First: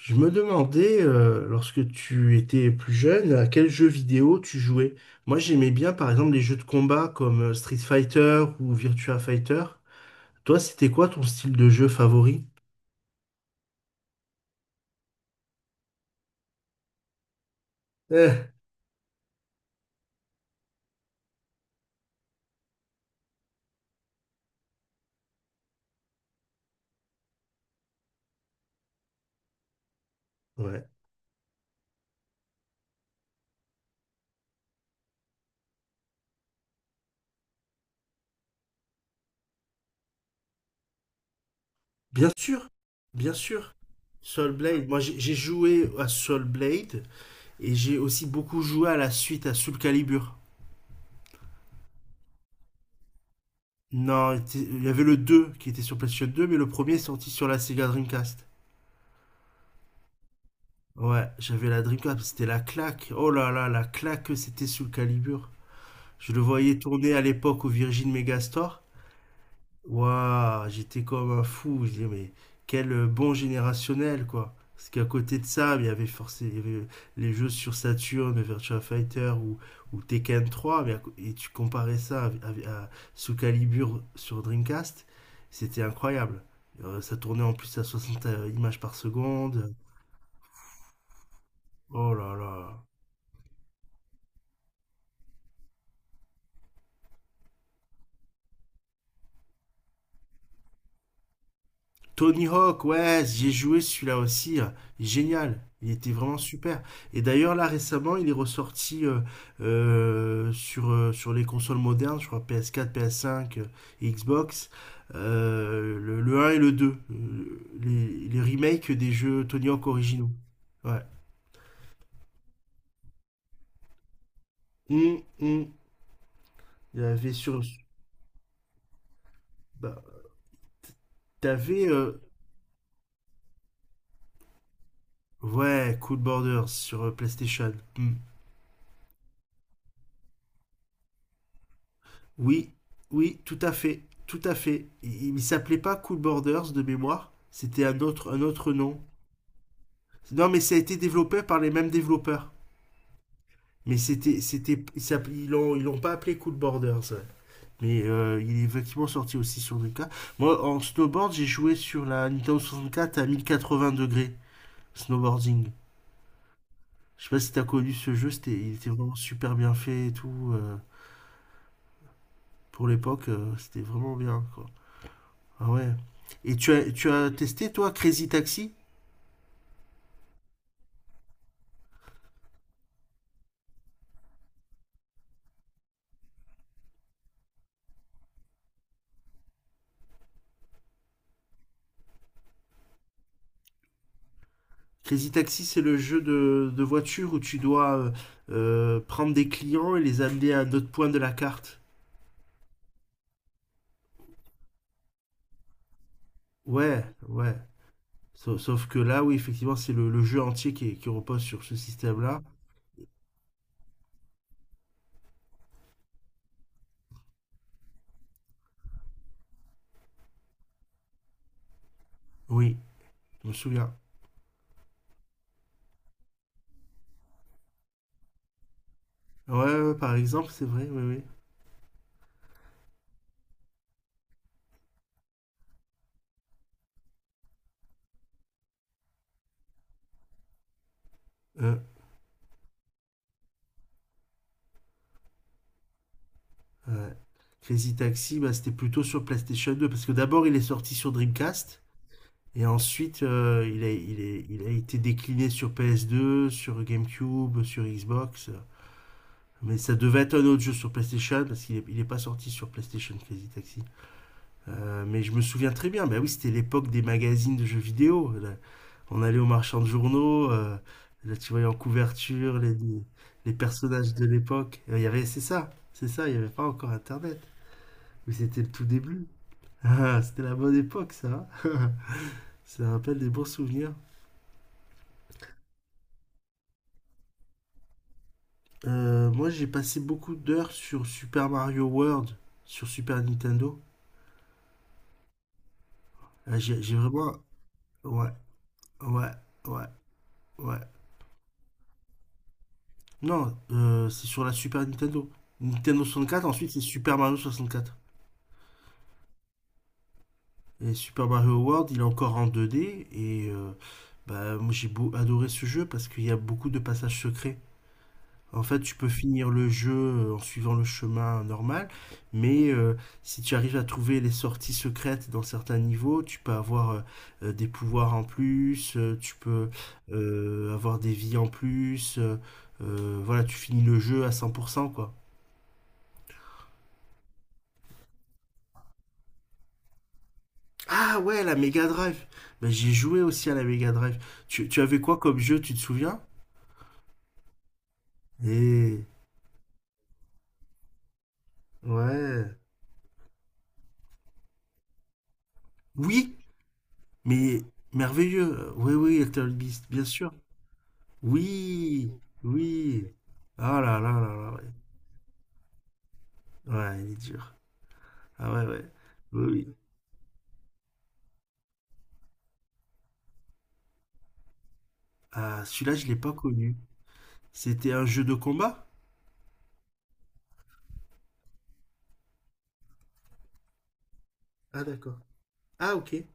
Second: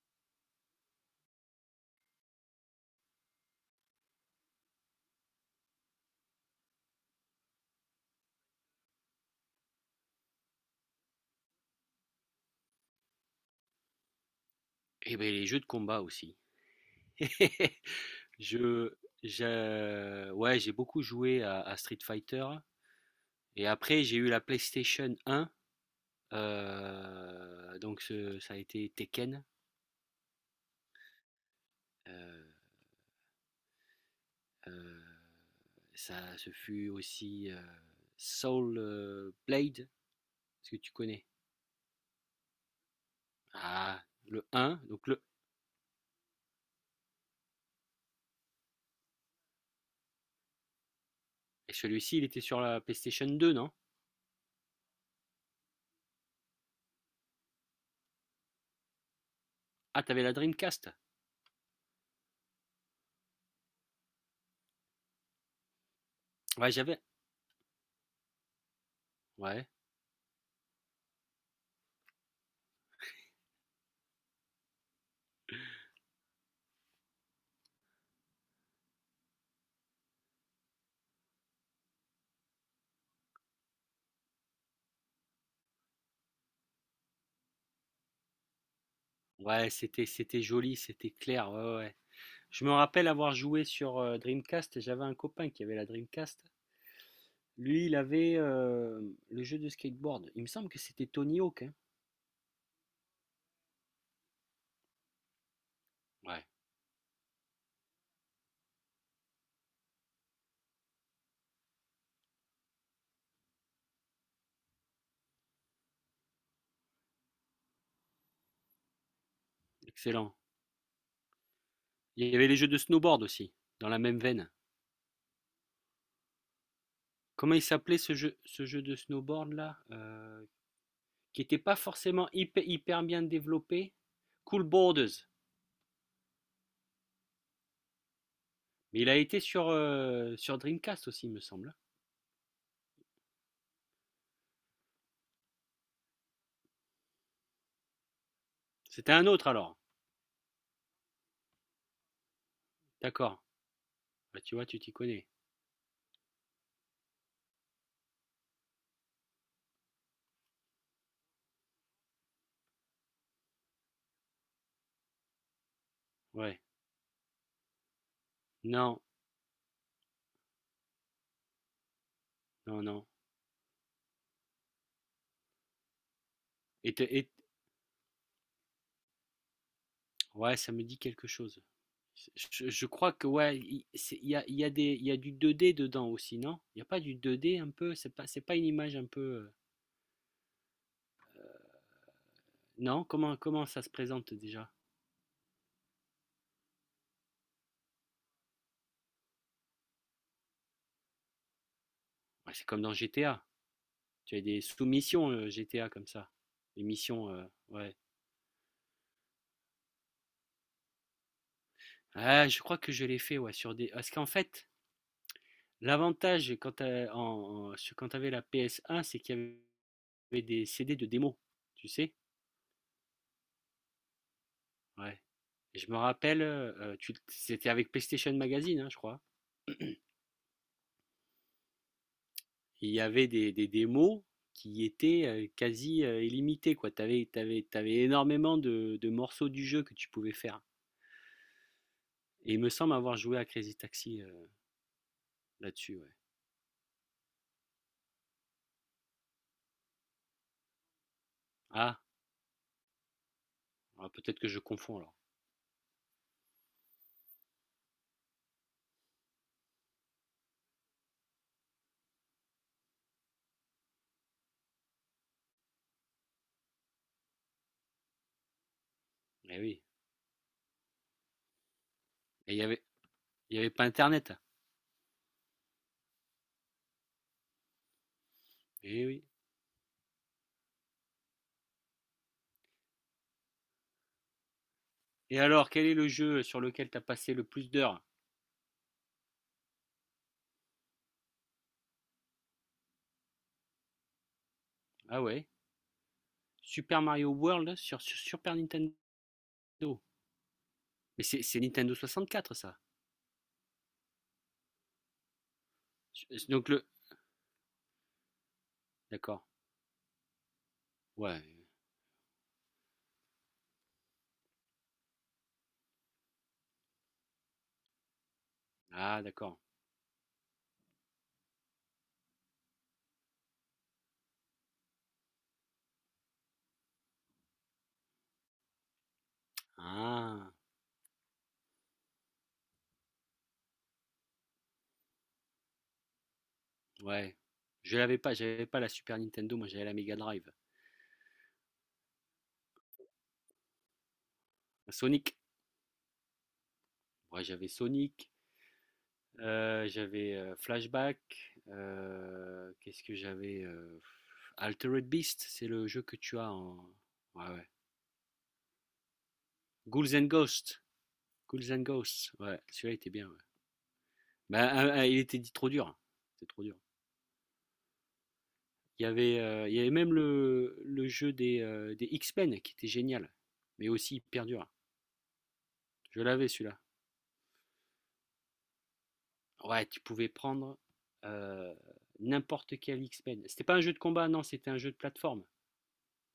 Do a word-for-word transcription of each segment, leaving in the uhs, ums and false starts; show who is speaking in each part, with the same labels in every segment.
Speaker 1: Je me demandais, euh, lorsque tu étais plus jeune, à quels jeux vidéo tu jouais. Moi, j'aimais bien, par exemple, les jeux de combat comme euh, Street Fighter ou Virtua Fighter. Toi, c'était quoi ton style de jeu favori?
Speaker 2: Et ben les jeux de combat aussi.
Speaker 1: Euh,
Speaker 2: Je, je- ouais, j'ai beaucoup joué à, à Street Fighter. Et après, j'ai eu la PlayStation un. Euh, donc, ce- ça a été Tekken.
Speaker 1: ouais.
Speaker 2: Euh, euh, ça, Ce fut aussi euh, Soul euh, Blade. Est-ce que tu connais?
Speaker 1: Bien sûr, bien sûr.
Speaker 2: Ah, le
Speaker 1: Soul
Speaker 2: un.
Speaker 1: Blade. Moi,
Speaker 2: Donc,
Speaker 1: j'ai
Speaker 2: le,
Speaker 1: j'ai joué à Soul Blade et j'ai aussi beaucoup joué à la suite à Soul Calibur.
Speaker 2: et celui-ci, il était sur la PlayStation deux, non?
Speaker 1: Non, il était- il y avait le deux qui était sur PlayStation deux, mais le premier est sorti sur la Sega Dreamcast.
Speaker 2: Ah, t'avais la Dreamcast.
Speaker 1: Ouais, j'avais la Dreamcast, c'était la claque. Oh là là, la claque que c'était sous le Calibur. Je le
Speaker 2: Ouais,
Speaker 1: voyais
Speaker 2: j'avais.
Speaker 1: tourner à l'époque au Virgin Megastore.
Speaker 2: Ouais.
Speaker 1: Waouh, j'étais comme un fou. Je disais, mais quel euh, bon générationnel, quoi. Parce qu'à côté de ça, il y avait forcément les jeux sur Saturn, Virtua Fighter ou, ou Tekken trois. Mais à co- et tu comparais ça à, à- à sous Calibur sur Dreamcast, c'était incroyable. Euh, ça tournait en plus à soixante images par
Speaker 2: Ouais,
Speaker 1: seconde.
Speaker 2: c'était, c'était joli, c'était clair. Ouais, ouais, ouais.
Speaker 1: Oh là
Speaker 2: Je me
Speaker 1: là.
Speaker 2: rappelle avoir joué sur euh, Dreamcast, et j'avais un copain qui avait la Dreamcast. Lui, il avait euh, le jeu de skateboard. Il me semble que c'était Tony Hawk, hein.
Speaker 1: Tony Hawk, ouais, j'ai joué celui-là aussi. euh, Génial. Il était vraiment
Speaker 2: Ouais,
Speaker 1: super. Et d'ailleurs, là, récemment, il est ressorti euh, euh, sur, euh, sur les consoles modernes, je crois P S quatre, P S cinq, euh, et Xbox, euh, le, le un et le deux euh, les, les remakes des jeux Tony Hawk originaux.
Speaker 2: excellent.
Speaker 1: Ouais.
Speaker 2: Il y avait les jeux de snowboard aussi, dans la même veine.
Speaker 1: Hum, hum. Il y avait
Speaker 2: Comment
Speaker 1: sur...
Speaker 2: il s'appelait ce jeu, ce jeu de snowboard là,
Speaker 1: Bah,
Speaker 2: euh, qui n'était pas
Speaker 1: t'avais... euh,
Speaker 2: forcément hyper, hyper bien développé. Cool Borders.
Speaker 1: ouais, Cool Borders sur euh, PlayStation. Hum.
Speaker 2: Mais il a été sur, euh, sur Dreamcast aussi, il me semble, hein.
Speaker 1: Oui, oui, tout à fait, tout à fait. Il, il s'appelait pas Cool Borders de mémoire. C'était un autre, un autre nom.
Speaker 2: C'était un autre alors.
Speaker 1: Non, mais ça a été développé par les mêmes développeurs.
Speaker 2: D'accord.
Speaker 1: Mais
Speaker 2: Bah,
Speaker 1: c'était,
Speaker 2: tu vois, tu
Speaker 1: c'était,
Speaker 2: t'y
Speaker 1: ils
Speaker 2: connais.
Speaker 1: s'appelaient- ils l'ont, ils l'ont pas appelé Cool Borders. Ouais. Mais euh, il est effectivement sorti aussi sur Dreamcast. Moi, en snowboard, j'ai joué sur la Nintendo soixante-quatre à mille quatre-vingts degrés snowboarding.
Speaker 2: Ouais.
Speaker 1: Je sais pas si t'as connu ce jeu, c'était, il était
Speaker 2: Non,
Speaker 1: vraiment super bien fait et tout. Euh,
Speaker 2: non,
Speaker 1: pour
Speaker 2: non.
Speaker 1: l'époque, euh, c'était vraiment bien, quoi. Ah ouais. Et tu as,
Speaker 2: Et,
Speaker 1: tu
Speaker 2: et-
Speaker 1: as testé, toi, Crazy Taxi?
Speaker 2: Ouais, ça me dit quelque chose. Je, je crois que ouais, il c'est- il y a, il y a des, il y a du deux D dedans aussi, non? Il n'y a pas du deux D un peu? C'est pas, c'est pas une image un peu, euh, non? Comment, comment ça se présente déjà?
Speaker 1: Crazy Taxi, c'est le jeu de, de voiture où tu dois euh, euh, prendre des clients et les amener à un autre point de la carte.
Speaker 2: Ouais, c'est comme dans G T A. Tu as des sous-missions euh, G T A comme ça. Des
Speaker 1: Ouais,
Speaker 2: missions, euh,
Speaker 1: ouais.
Speaker 2: ouais.
Speaker 1: Sauf, sauf que là, oui, effectivement, c'est le, le jeu entier qui, est- qui repose sur ce système-là.
Speaker 2: Ah, je crois que je l'ai fait, ouais, sur des. Parce qu'en fait, l'avantage quand t'as- en, en- sur- quand t'avais la P S un, c'est qu'il y avait des C D de démo, tu sais?
Speaker 1: Oui, je me souviens.
Speaker 2: Ouais. Et je me rappelle, euh, tu- c'était avec PlayStation Magazine, hein, je crois.
Speaker 1: Ouais, ouais, par exemple, c'est vrai, oui, oui.
Speaker 2: Il y avait des, des démos qui étaient euh, quasi euh, illimitées, quoi. Tu avais t'avais, t'avais énormément de, de morceaux du jeu que tu pouvais faire.
Speaker 1: Euh,
Speaker 2: Et il me semble avoir joué à Crazy Taxi euh, là-dessus, ouais.
Speaker 1: ouais. Crazy Taxi, bah, c'était plutôt sur PlayStation deux, parce que d'abord, il est sorti sur Dreamcast.
Speaker 2: Ah,
Speaker 1: Et ensuite, euh, il a,
Speaker 2: ah,
Speaker 1: il
Speaker 2: peut-être
Speaker 1: est-
Speaker 2: que je
Speaker 1: il a
Speaker 2: confonds
Speaker 1: été
Speaker 2: alors.
Speaker 1: décliné sur P S deux, sur GameCube, sur Xbox. Mais ça devait être un autre jeu sur PlayStation, parce qu'il n'est il est pas sorti sur PlayStation Crazy Taxi. Euh, mais je me souviens très bien, bah oui, c'était l'époque des magazines de jeux vidéo. Là, on allait aux
Speaker 2: Eh
Speaker 1: marchands
Speaker 2: oui.
Speaker 1: de journaux, euh, là tu voyais en
Speaker 2: Et il
Speaker 1: couverture
Speaker 2: y
Speaker 1: les,
Speaker 2: avait,
Speaker 1: les
Speaker 2: il y avait pas
Speaker 1: personnages de
Speaker 2: Internet.
Speaker 1: l'époque. Euh, Il y avait, c'est ça, c'est ça, il n'y avait pas encore Internet. Mais c'était le tout
Speaker 2: Eh oui.
Speaker 1: début. Ah, c'était la bonne époque, ça. hein. Ça rappelle des bons souvenirs.
Speaker 2: Et alors, quel est le jeu sur lequel t'as passé le plus d'heures?
Speaker 1: Euh, moi, j'ai passé beaucoup d'heures sur Super Mario World, sur Super Nintendo.
Speaker 2: Ah ouais.
Speaker 1: Euh, j'ai j'ai
Speaker 2: Super Mario
Speaker 1: vraiment...
Speaker 2: World sur, sur
Speaker 1: Ouais,
Speaker 2: Super Nintendo.
Speaker 1: ouais, ouais,
Speaker 2: Mais
Speaker 1: ouais.
Speaker 2: c'est, c'est Nintendo soixante-quatre ça.
Speaker 1: Non, euh, c'est sur la Super Nintendo. Nintendo soixante-quatre,
Speaker 2: Donc
Speaker 1: ensuite c'est
Speaker 2: le.
Speaker 1: Super Mario soixante-quatre.
Speaker 2: D'accord.
Speaker 1: Et Super
Speaker 2: Ouais.
Speaker 1: Mario World, il est encore en deux D. Et euh, bah, moi, j'ai beau- adoré ce jeu parce qu'il y a beaucoup de passages secrets. En fait, tu peux
Speaker 2: Ah,
Speaker 1: finir
Speaker 2: d'accord.
Speaker 1: le jeu euh, en suivant le chemin normal, mais euh, si tu arrives à trouver les sorties secrètes dans certains niveaux, tu peux avoir euh, euh, des pouvoirs en plus, euh, tu peux
Speaker 2: Ah.
Speaker 1: euh, avoir des vies en plus. Euh, euh, voilà, tu finis le jeu à cent pour cent, quoi.
Speaker 2: Ouais. Je l'avais pas, j'avais pas la Super Nintendo, moi j'avais la Mega Drive.
Speaker 1: Ah ouais, la Mega Drive. Ben, j'ai joué aussi à la Mega Drive. Tu, tu avais quoi
Speaker 2: Sonic.
Speaker 1: comme jeu, tu te souviens?
Speaker 2: Ouais, j'avais Sonic.
Speaker 1: Eh,
Speaker 2: Euh, j'avais euh, Flashback.
Speaker 1: ouais.
Speaker 2: Euh, qu'est-ce que j'avais, euh, Altered Beast, c'est le jeu que
Speaker 1: Oui,
Speaker 2: tu as en. Ouais,
Speaker 1: mais
Speaker 2: ouais.
Speaker 1: merveilleux. Oui, oui, Little Beast, bien
Speaker 2: Ghouls and
Speaker 1: sûr.
Speaker 2: Ghosts. Ghouls and
Speaker 1: Oui,
Speaker 2: Ghosts. Ouais, celui-là
Speaker 1: oui.
Speaker 2: était bien, ouais.
Speaker 1: Ah là là là là. Ouais,
Speaker 2: Bah, euh, euh, il était dit trop dur. C'était trop dur.
Speaker 1: Ouais, il est dur. Ah ouais, ouais.
Speaker 2: Il y avait,
Speaker 1: Oui,
Speaker 2: euh, il
Speaker 1: oui.
Speaker 2: y avait même le, le jeu des, euh, des X-Men qui était génial, mais aussi hyper dur.
Speaker 1: Ah, celui-là, je l'ai
Speaker 2: Je
Speaker 1: pas
Speaker 2: l'avais
Speaker 1: connu.
Speaker 2: celui-là.
Speaker 1: C'était un jeu de combat?
Speaker 2: Ouais, tu pouvais prendre euh, n'importe quel X-Men. C'était pas un jeu de combat, non, c'était un
Speaker 1: Ah
Speaker 2: jeu de
Speaker 1: d'accord.
Speaker 2: plateforme.
Speaker 1: Ah ok.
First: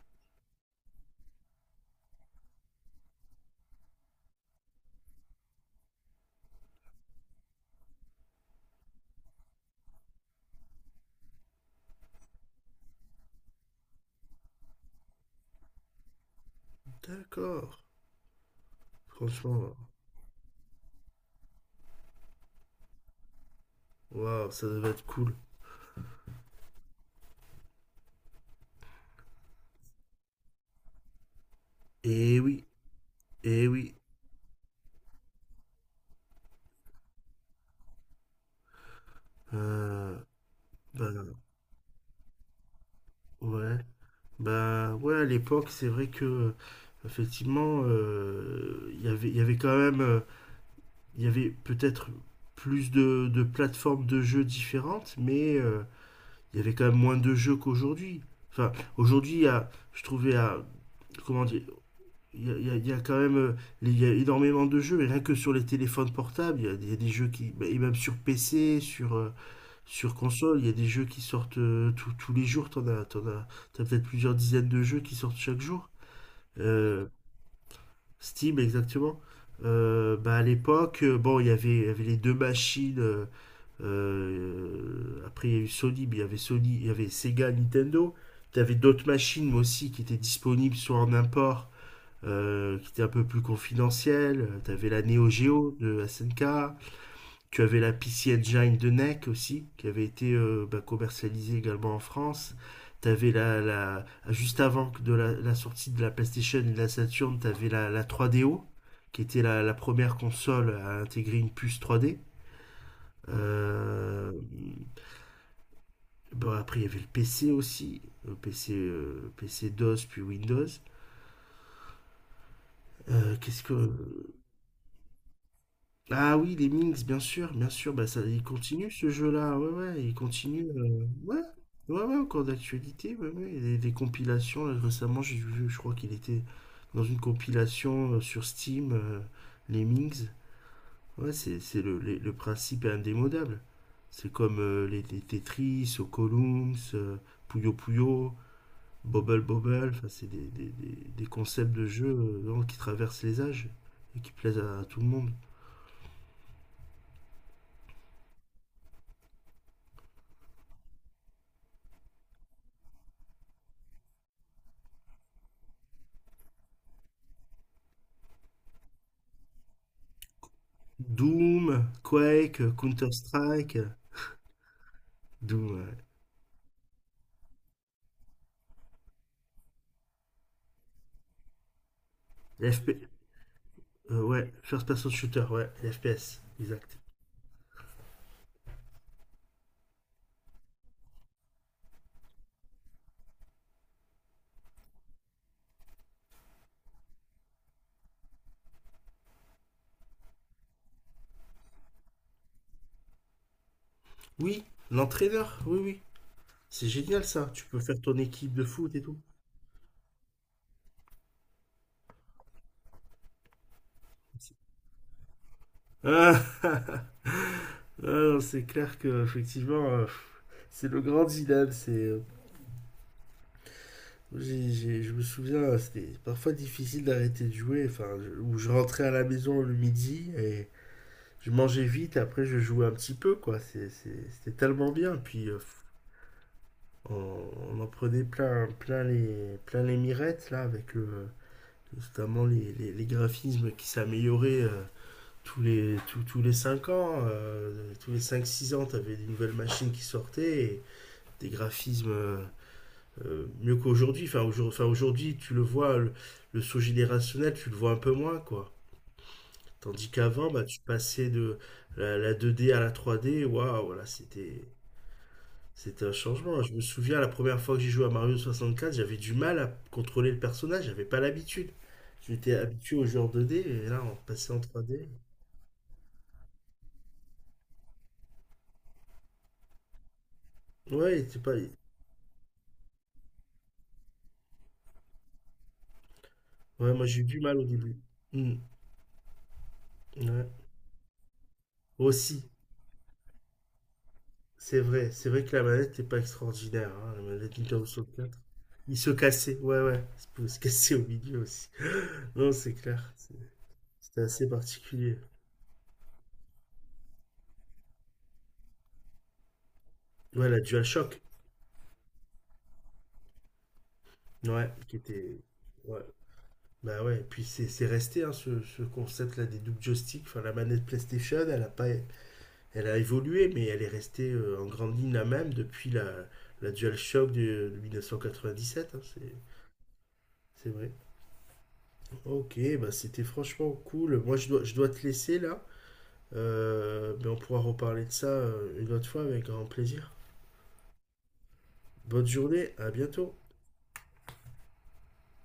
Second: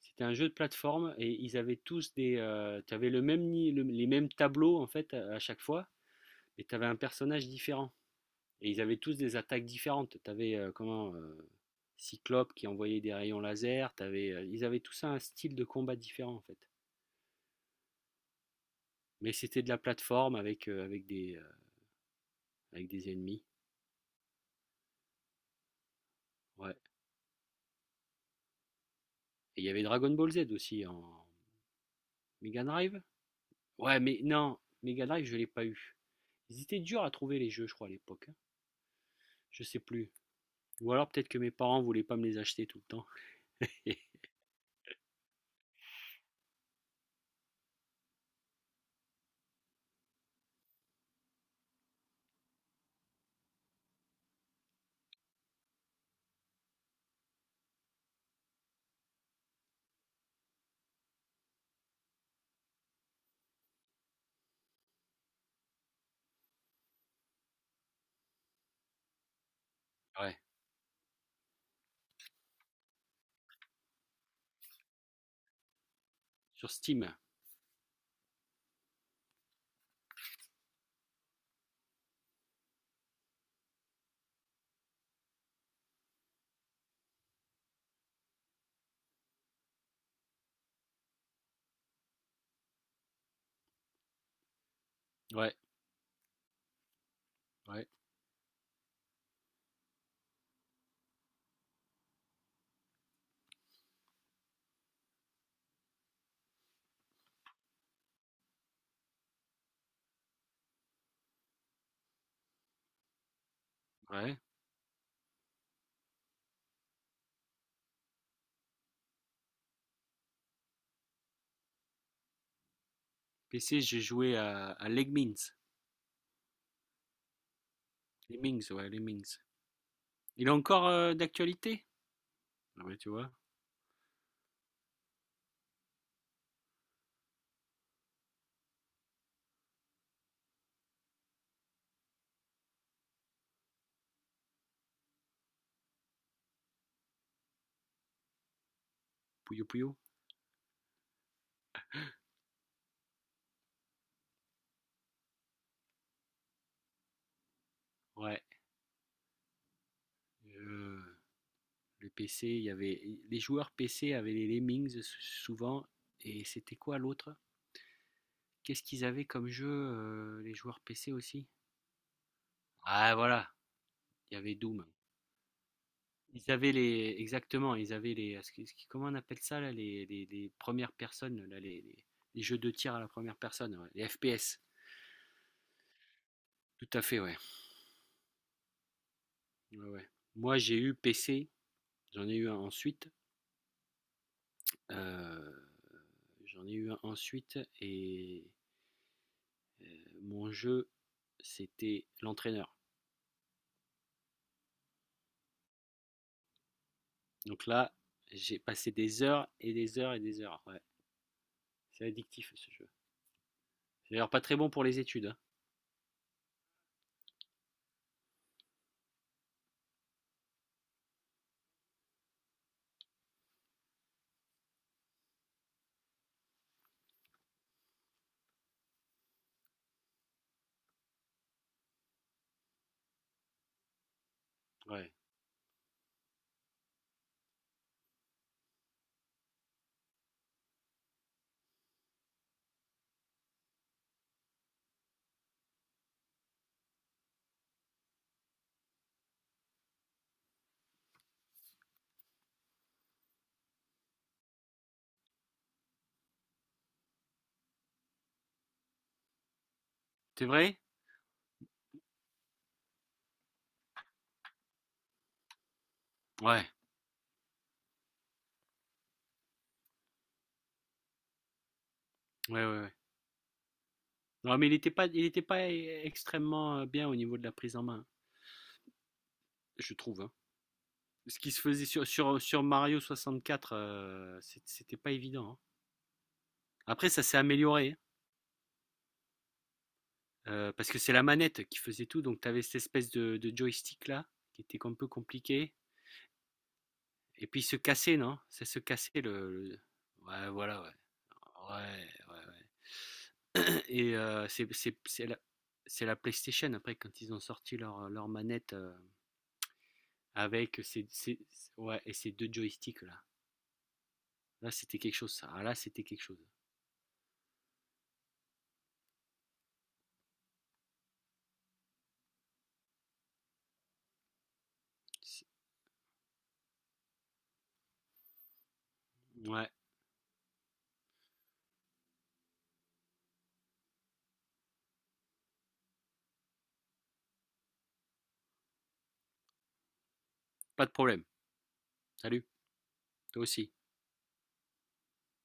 Speaker 2: C'était un jeu de plateforme et ils avaient tous des. Euh, tu avais le même, le- les mêmes tableaux en fait à, à chaque fois et tu avais un personnage différent. Et ils avaient tous des attaques différentes. Tu avais euh, comment, euh, Cyclope qui envoyait des rayons laser. T'avais, euh, ils avaient tous un style de combat différent en fait.
Speaker 1: D'accord.
Speaker 2: Mais c'était de
Speaker 1: Franchement,
Speaker 2: la plateforme avec, euh, avec, des, euh, avec des ennemis.
Speaker 1: waouh, ça devait être cool.
Speaker 2: Ouais. Et il y avait Dragon Ball Z aussi en
Speaker 1: Eh
Speaker 2: Mega
Speaker 1: oui,
Speaker 2: Drive.
Speaker 1: eh oui.
Speaker 2: Ouais, mais non, Mega Drive, je l'ai pas eu. Ils étaient durs à trouver les jeux, je crois, à l'époque, hein. Je sais plus.
Speaker 1: Euh,
Speaker 2: Ou alors peut-être
Speaker 1: ben
Speaker 2: que mes parents voulaient pas me les acheter tout le temps.
Speaker 1: ouais. Ben ouais, à l'époque, c'est vrai que euh, effectivement, euh, il y avait, il y avait quand même, euh, il y avait peut-être plus de, de plateformes de jeux différentes, mais euh, il y avait quand même moins de jeux qu'aujourd'hui. Enfin, aujourd'hui, il y a- je trouvais à. Comment dire, il y, a, il y a- il y a quand même euh, il y a énormément de jeux, mais rien que sur les téléphones portables, il y a, il y a des jeux qui. Et même sur P C, sur, euh, sur
Speaker 2: Ouais,
Speaker 1: console, il y a des jeux qui sortent euh, tous tous les jours. T'en as, t'en as, t'as peut-être plusieurs dizaines de jeux qui sortent chaque jour.
Speaker 2: sur
Speaker 1: Euh,
Speaker 2: Steam.
Speaker 1: Steam, exactement. Euh, bah, à l'époque, euh, bon, il y avait, il y avait les deux machines. Euh, euh, après, il y a eu Sony, mais il y avait Sony, il y avait Sega, Nintendo. Tu avais d'autres machines aussi qui étaient disponibles soit en import, euh, qui étaient un peu plus confidentielles. Tu avais la Neo
Speaker 2: Ouais,
Speaker 1: Geo de S N K. Tu avais
Speaker 2: ouais,
Speaker 1: la P C Engine de nèc aussi, qui avait été euh, bah, commercialisée également en France. Tu avais la, la, juste avant de la, la, sortie de la PlayStation et de la Saturn, tu avais la, la trois D O, qui était la, la première console à intégrer une puce trois D. Euh,
Speaker 2: ouais.
Speaker 1: Bon, après, il y avait le PC aussi. Le PC, euh, PC DOS, puis Windows. Euh, Qu'est-ce
Speaker 2: P C, j'ai
Speaker 1: que.
Speaker 2: joué à, à Lemmings.
Speaker 1: Ah oui, les Minx, bien sûr, bien sûr. Bah, ça, il
Speaker 2: Lemmings, ouais,
Speaker 1: continue ce
Speaker 2: Lemmings.
Speaker 1: jeu-là. Ouais, ouais, il
Speaker 2: Il est
Speaker 1: continue.
Speaker 2: encore
Speaker 1: euh,
Speaker 2: euh,
Speaker 1: Ouais,
Speaker 2: d'actualité?
Speaker 1: ouais, ouais, encore
Speaker 2: Ah ouais, tu
Speaker 1: d'actualité. Ouais,
Speaker 2: vois,
Speaker 1: ouais. Et Les, les compilations, là, récemment, j'ai vu, je crois qu'il était dans une compilation euh, sur Steam, euh, les Minx. Ouais, c'est c'est le, les- le principe est indémodable. C'est comme euh, les, les Tetris, Ocoloums, euh, Puyo Puyo. Bobble
Speaker 2: Puyo
Speaker 1: Bobble,
Speaker 2: Puyo.
Speaker 1: enfin, c'est des, des, des- des concepts de jeu euh, vraiment qui traversent les âges et qui plaisent à, à tout le monde.
Speaker 2: Ouais. Euh, le P C, il y avait les joueurs P C avaient les Lemmings s- souvent. Et c'était quoi l'autre? Qu'est-ce qu'ils avaient comme jeu, euh, les joueurs P C aussi?
Speaker 1: Doom, Quake, euh,
Speaker 2: Ah voilà,
Speaker 1: Counter-Strike, euh,
Speaker 2: il y avait Doom.
Speaker 1: Doom, ouais.
Speaker 2: Ils avaient les exactement, ils avaient les ce qui- ce qui- comment on appelle ça là, les, les- les premières personnes là, les, les- les jeux de
Speaker 1: Les
Speaker 2: tir
Speaker 1: F P...
Speaker 2: à la première personne, ouais, les
Speaker 1: euh, ouais,
Speaker 2: F P S.
Speaker 1: First Person Shooter, ouais, les F P S,
Speaker 2: Tout
Speaker 1: exact.
Speaker 2: à fait, ouais. Ouais, ouais. Moi, j'ai eu P C, j'en ai eu un ensuite, euh, j'en ai eu un ensuite et euh, mon jeu c'était l'entraîneur.
Speaker 1: Oui, l'entraîneur, oui, oui. C'est génial ça, tu
Speaker 2: Donc
Speaker 1: peux
Speaker 2: là,
Speaker 1: faire ton équipe
Speaker 2: j'ai
Speaker 1: de
Speaker 2: passé
Speaker 1: foot et tout.
Speaker 2: des heures et des heures et des heures. Ouais, c'est addictif ce jeu. C'est d'ailleurs pas très bon pour les études, hein.
Speaker 1: Ah, ah non, c'est clair que effectivement, euh, c'est le grand dilemme. C'est euh, J'ai- j'ai- je me souviens, c'était parfois difficile d'arrêter de jouer. Enfin, je- où je rentrais à la maison le midi et je mangeais vite. Après, je jouais un petit peu, quoi. C'est- c'est- C'était tellement
Speaker 2: Ouais.
Speaker 1: bien. Puis euh, on, on en prenait plein, plein les, plein les mirettes là, avec le, notamment les, les, les graphismes qui s'amélioraient euh, tous les, tous, tous les cinq ans. Euh, tous les cinq six ans, t'avais des nouvelles machines qui sortaient. Et des graphismes euh, euh, mieux qu'aujourd'hui. Enfin, aujourd'hui, enfin, aujourd'hui, tu le vois, le, le saut générationnel, tu le vois un peu moins, quoi. Tandis
Speaker 2: C'est
Speaker 1: qu'avant, bah, tu
Speaker 2: vrai?
Speaker 1: passais de la, la deux D à la trois D, waouh, voilà, c'était, c'était un changement.
Speaker 2: Ouais.
Speaker 1: Je me souviens, la première fois que j'ai joué à Mario soixante quatre, j'avais du mal à contrôler le personnage, j'avais pas l'habitude. J'étais
Speaker 2: Ouais, ouais, ouais.
Speaker 1: habitué au genre deux D, et là, on passait
Speaker 2: Non,
Speaker 1: en
Speaker 2: mais il n'était pas,
Speaker 1: trois D.
Speaker 2: il était pas e- extrêmement euh, bien au niveau de la prise en main, je trouve, hein.
Speaker 1: Ouais, c'était
Speaker 2: Ce qui
Speaker 1: pas...
Speaker 2: se faisait sur, sur, sur Mario soixante-quatre, euh, c'est- c'était pas évident, hein.
Speaker 1: Ouais, moi
Speaker 2: Après,
Speaker 1: j'ai
Speaker 2: ça
Speaker 1: eu
Speaker 2: s'est
Speaker 1: du mal au
Speaker 2: amélioré,
Speaker 1: début.
Speaker 2: hein,
Speaker 1: Hmm, ouais.
Speaker 2: euh, parce que c'est la manette qui faisait tout, donc tu
Speaker 1: Aussi,
Speaker 2: avais cette espèce de, de joystick là, qui était
Speaker 1: c'est
Speaker 2: un peu
Speaker 1: vrai, c'est vrai que la
Speaker 2: compliqué.
Speaker 1: manette n'est pas extraordinaire, hein, la
Speaker 2: Et
Speaker 1: manette
Speaker 2: puis il se
Speaker 1: Nintendo
Speaker 2: cassait,
Speaker 1: soixante-quatre.
Speaker 2: non? Ça se
Speaker 1: Il se
Speaker 2: cassait
Speaker 1: cassait,
Speaker 2: le,
Speaker 1: ouais,
Speaker 2: le-
Speaker 1: ouais. Il pouvait
Speaker 2: Ouais,
Speaker 1: se
Speaker 2: voilà,
Speaker 1: casser
Speaker 2: ouais.
Speaker 1: au milieu aussi.
Speaker 2: Ouais, ouais,
Speaker 1: Non, c'est clair. C'est-
Speaker 2: ouais. Et
Speaker 1: C'était
Speaker 2: euh,
Speaker 1: assez
Speaker 2: c'est c'est-
Speaker 1: particulier.
Speaker 2: c'est la, c'est la PlayStation après, quand ils ont sorti leur, leur manette, euh,
Speaker 1: Ouais, la
Speaker 2: avec ces,
Speaker 1: DualShock.
Speaker 2: ces- ouais, et ces deux joysticks là.
Speaker 1: Ouais,
Speaker 2: Là,
Speaker 1: qui
Speaker 2: c'était quelque chose,
Speaker 1: était.
Speaker 2: ça. Ah, là,
Speaker 1: Ouais.
Speaker 2: c'était quelque chose.
Speaker 1: Bah ouais, et puis c'est c'est resté hein, ce, ce concept-là des double joysticks. Enfin, la manette PlayStation, elle a pas, elle a évolué, mais elle est restée euh, en grande ligne la même depuis la, la DualShock de, de mille neuf cent quatre-vingt-dix-sept. Hein, c'est
Speaker 2: Ouais,
Speaker 1: c'est vrai. Ok, bah c'était franchement cool. Moi, je dois, je dois te laisser là. Euh, mais on pourra reparler de ça euh, une autre fois avec grand plaisir.
Speaker 2: pas de problème.
Speaker 1: Bonne
Speaker 2: Salut,
Speaker 1: journée, à bientôt.
Speaker 2: toi aussi.